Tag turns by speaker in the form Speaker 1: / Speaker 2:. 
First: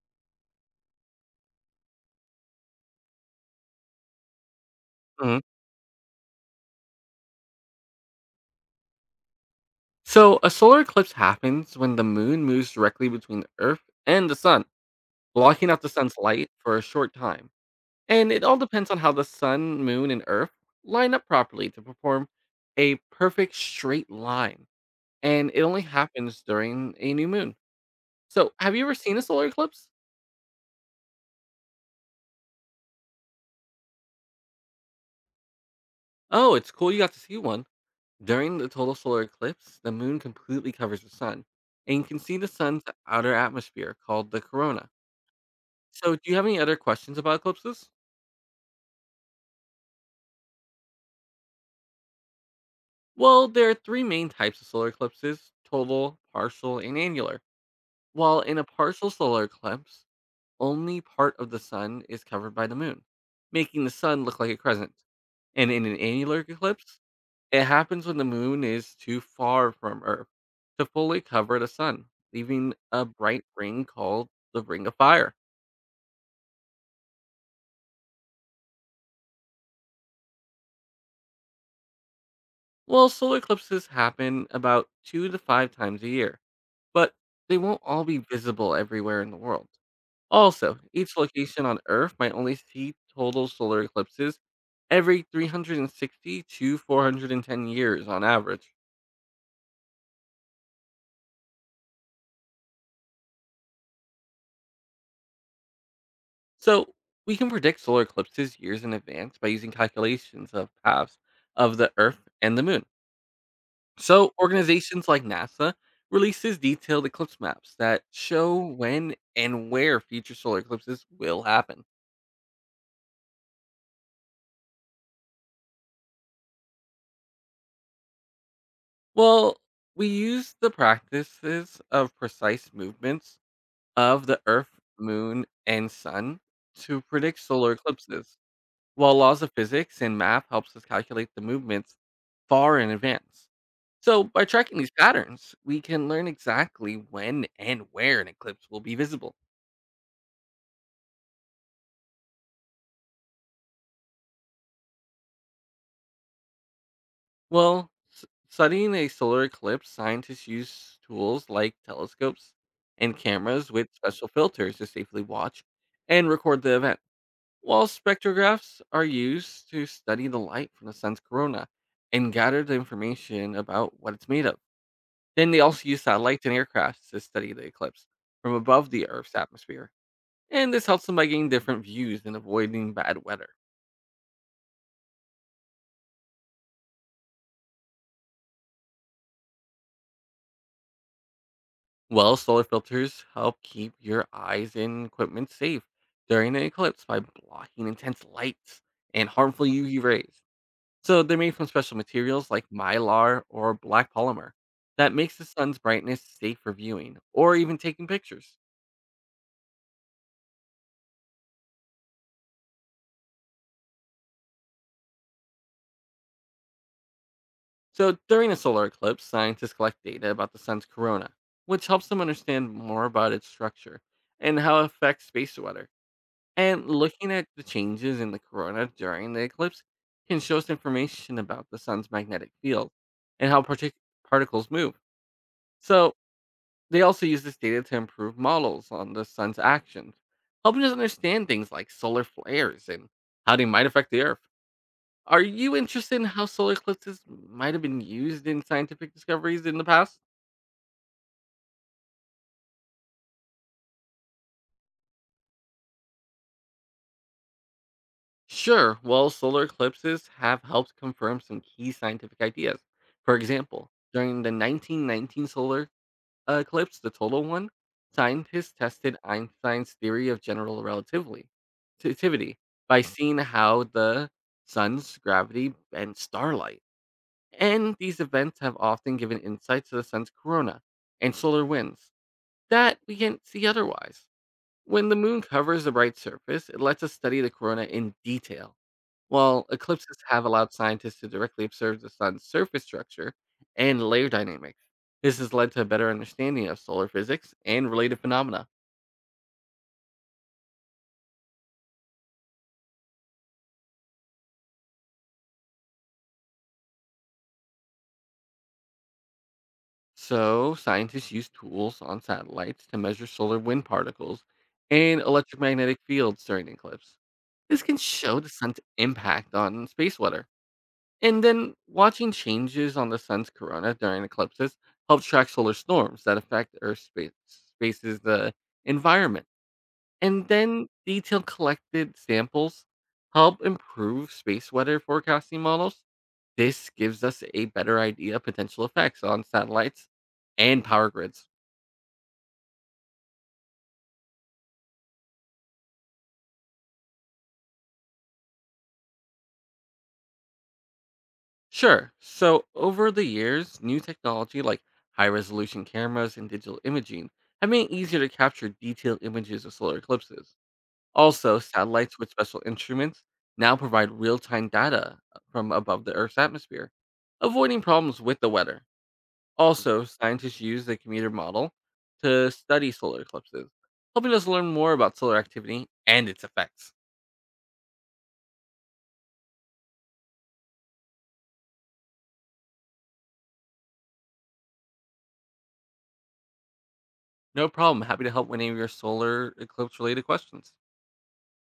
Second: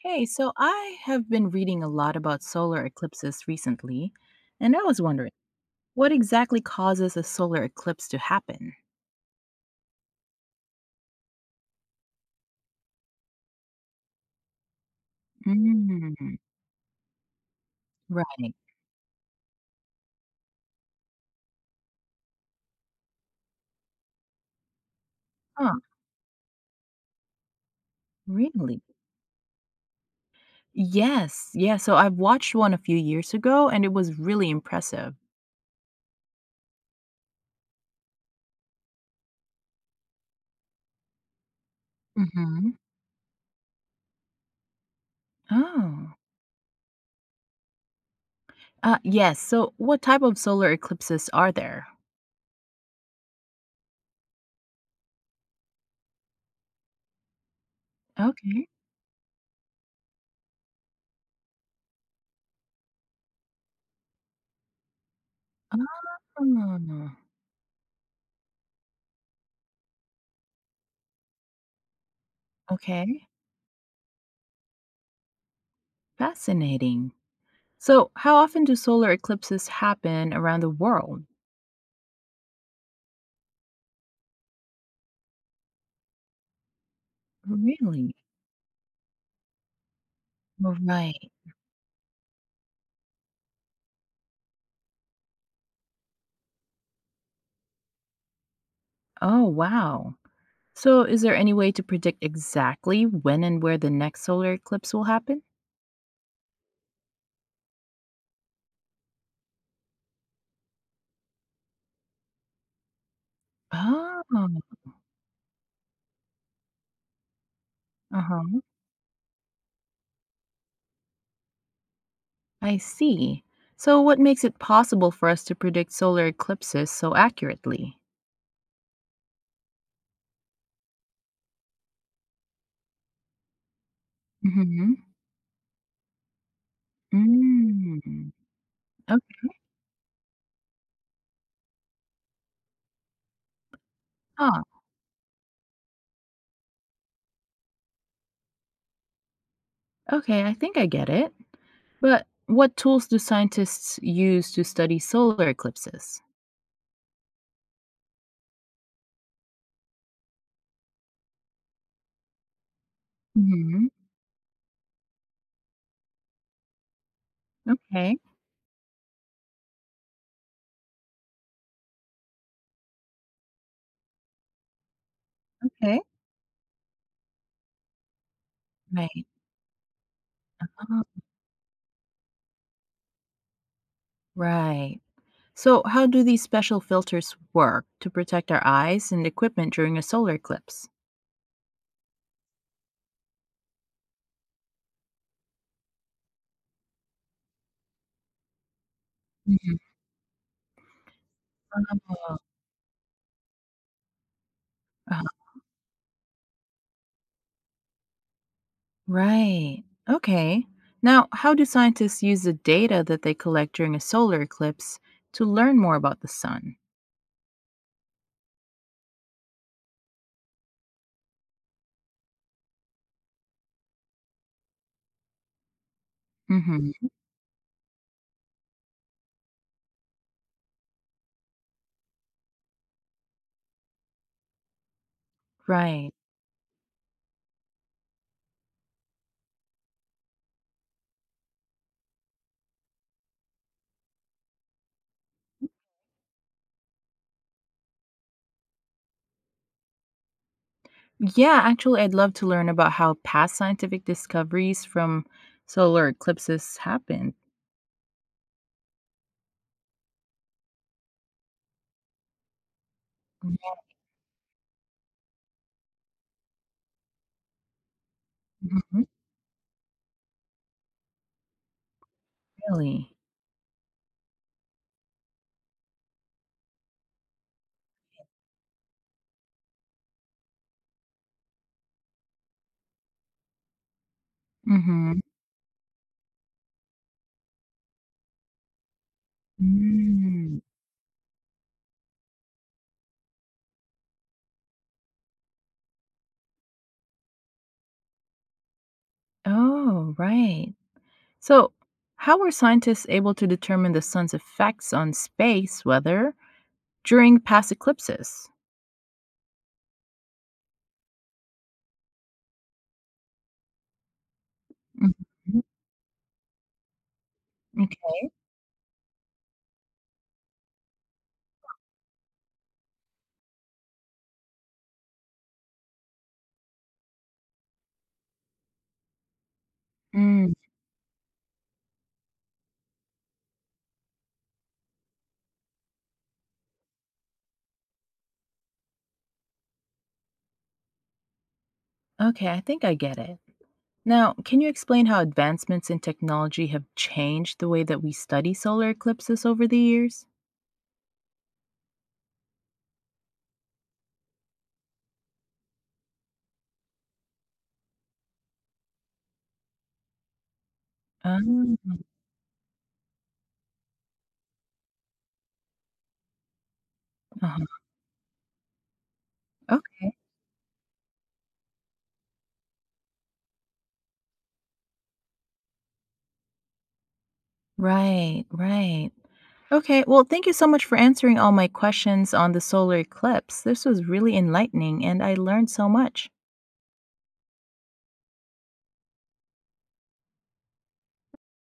Speaker 1: Hey, so I have been reading a lot about solar eclipses recently, and I was wondering
Speaker 2: Mhm.
Speaker 1: what exactly causes a solar eclipse to happen?
Speaker 2: So, a solar eclipse happens when the moon moves directly between the Earth and the sun, blocking out the sun's
Speaker 1: Mm,
Speaker 2: light for a short time. And it
Speaker 1: right.
Speaker 2: all depends on how the sun, moon, and Earth line up properly to perform a perfect straight line. And it
Speaker 1: Huh,
Speaker 2: only happens during a new moon. So, have
Speaker 1: really?
Speaker 2: you ever seen a solar eclipse?
Speaker 1: Yes, yeah. So I've watched one a few years ago, and it was really impressive.
Speaker 2: Oh, it's cool you got to see one. During the total solar eclipse, the moon completely covers the sun, and you can see the
Speaker 1: Mm-hmm.
Speaker 2: sun's outer atmosphere called the corona.
Speaker 1: Oh.
Speaker 2: So, do you have any other questions about eclipses?
Speaker 1: Yes. So what type of solar eclipses are there?
Speaker 2: Well, there are three main types of solar eclipses: total, partial, and annular. While in a
Speaker 1: Okay.
Speaker 2: partial solar eclipse, only part of the sun is covered by the moon, making the sun look like a crescent. And in an annular eclipse,
Speaker 1: Oh,
Speaker 2: it happens when the moon is too far from Earth to fully cover the sun, leaving a
Speaker 1: okay.
Speaker 2: bright ring called the Ring of Fire.
Speaker 1: Fascinating. So, how often do solar eclipses happen around the world?
Speaker 2: Well, solar eclipses happen about two to five times a year, but they won't all
Speaker 1: Really?
Speaker 2: be visible everywhere in the world.
Speaker 1: Oh,
Speaker 2: Also, each
Speaker 1: right.
Speaker 2: location on Earth might only see total solar eclipses every 360 to 410 years on average.
Speaker 1: Oh, wow. So, is there any way to predict exactly when and where the next solar eclipse will happen?
Speaker 2: So, we can predict solar eclipses years in advance by using calculations of paths of the Earth and the Moon. So,
Speaker 1: Oh,
Speaker 2: organizations like NASA releases detailed eclipse maps that show
Speaker 1: uh-huh.
Speaker 2: when and where future solar eclipses will happen.
Speaker 1: I see. So, what makes it possible for us to predict solar eclipses so accurately?
Speaker 2: Well, we use the practices of precise movements of the Earth,
Speaker 1: Mm-hmm.
Speaker 2: Moon, and Sun to predict solar
Speaker 1: Mm.
Speaker 2: eclipses, while laws
Speaker 1: Okay.
Speaker 2: of physics and math helps us calculate the movements far in advance. So, by
Speaker 1: Ah,
Speaker 2: tracking these patterns, we can learn exactly when and where an eclipse will be visible.
Speaker 1: okay, I think I get it. But what tools do scientists use to study solar eclipses?
Speaker 2: Well, studying a solar eclipse, scientists use tools like telescopes and cameras
Speaker 1: Mm-hmm.
Speaker 2: with special filters to safely watch and record the event. Well,
Speaker 1: Okay.
Speaker 2: spectrographs are used to study the light from the sun's corona and gather the information about what it's made of. Then they also
Speaker 1: Okay.
Speaker 2: use satellites and aircrafts to study the eclipse from above the
Speaker 1: Right.
Speaker 2: Earth's atmosphere. And this
Speaker 1: Oh,
Speaker 2: helps them by getting different views and avoiding bad weather.
Speaker 1: right. So, how do these special filters work to protect our eyes and equipment during a solar eclipse?
Speaker 2: Well, solar filters help keep your eyes and equipment safe during an eclipse by blocking intense lights and harmful
Speaker 1: Mhm.
Speaker 2: UV rays. So they're made from special
Speaker 1: Oh,
Speaker 2: materials like mylar or black polymer that
Speaker 1: uh,
Speaker 2: makes the sun's brightness safe for viewing or even taking pictures.
Speaker 1: right. Okay. Now, how do scientists use the data that they collect during a solar eclipse to learn more about the sun?
Speaker 2: So during a solar eclipse, scientists collect data about the sun's corona, which helps them understand more about its structure and how it affects space weather. And
Speaker 1: Hmm.
Speaker 2: looking at the changes in the corona during the eclipse can show us information about the sun's magnetic field and how particles move.
Speaker 1: Right.
Speaker 2: So they also use this data to improve models on the sun's actions, helping us understand things like solar flares and how they might affect the Earth. Are you interested in how solar eclipses might have been used in scientific discoveries in the past?
Speaker 1: Yeah, actually, I'd love to learn about how past scientific discoveries from solar eclipses happened.
Speaker 2: Sure. Well, solar eclipses have helped confirm some key scientific ideas. For example, during the 1919 solar eclipsed the total one, scientists
Speaker 1: Mhm.
Speaker 2: tested Einstein's theory of general relativity by
Speaker 1: Really?
Speaker 2: seeing how the sun's gravity bends starlight. And these events have often given insights to the sun's corona and solar winds that we can't see otherwise. When the
Speaker 1: Hmm.
Speaker 2: moon covers the bright surface, it lets us study the corona in detail. While eclipses have
Speaker 1: Mm.
Speaker 2: allowed scientists to directly observe the sun's surface structure and layer dynamics, this has led to a better understanding of solar physics and related phenomena.
Speaker 1: Oh, right. So, how were scientists able to determine the sun's effects on space weather during past eclipses?
Speaker 2: So, scientists use tools on satellites to measure solar wind particles and
Speaker 1: Mhm.
Speaker 2: electromagnetic fields during the eclipse. This can
Speaker 1: Okay.
Speaker 2: show the sun's impact on space weather. And then watching changes on the sun's corona during eclipses helps track solar storms that affect Earth's space's the environment. And
Speaker 1: Mm,
Speaker 2: then detailed collected samples help improve space weather forecasting models. This gives us a better idea of potential effects on satellites and power grids.
Speaker 1: okay, I think I get it. Now, can you explain how advancements in technology have changed the way that we study solar eclipses over the years?
Speaker 2: Sure. So, over the years, new technology like high resolution cameras and digital imaging have made it easier to capture detailed images of solar eclipses. Also,
Speaker 1: Um,
Speaker 2: satellites with special instruments now provide real-time data from above the Earth's atmosphere,
Speaker 1: uh-huh.
Speaker 2: avoiding problems with the weather. Also,
Speaker 1: Okay.
Speaker 2: scientists use the commuter model to study solar eclipses, helping us learn more about solar activity and its effects.
Speaker 1: Right, right. Okay, well, thank you so much for answering all my questions on the solar eclipse. This was really enlightening, and I learned so much.
Speaker 2: No problem. Happy to help with any of your solar eclipse related questions.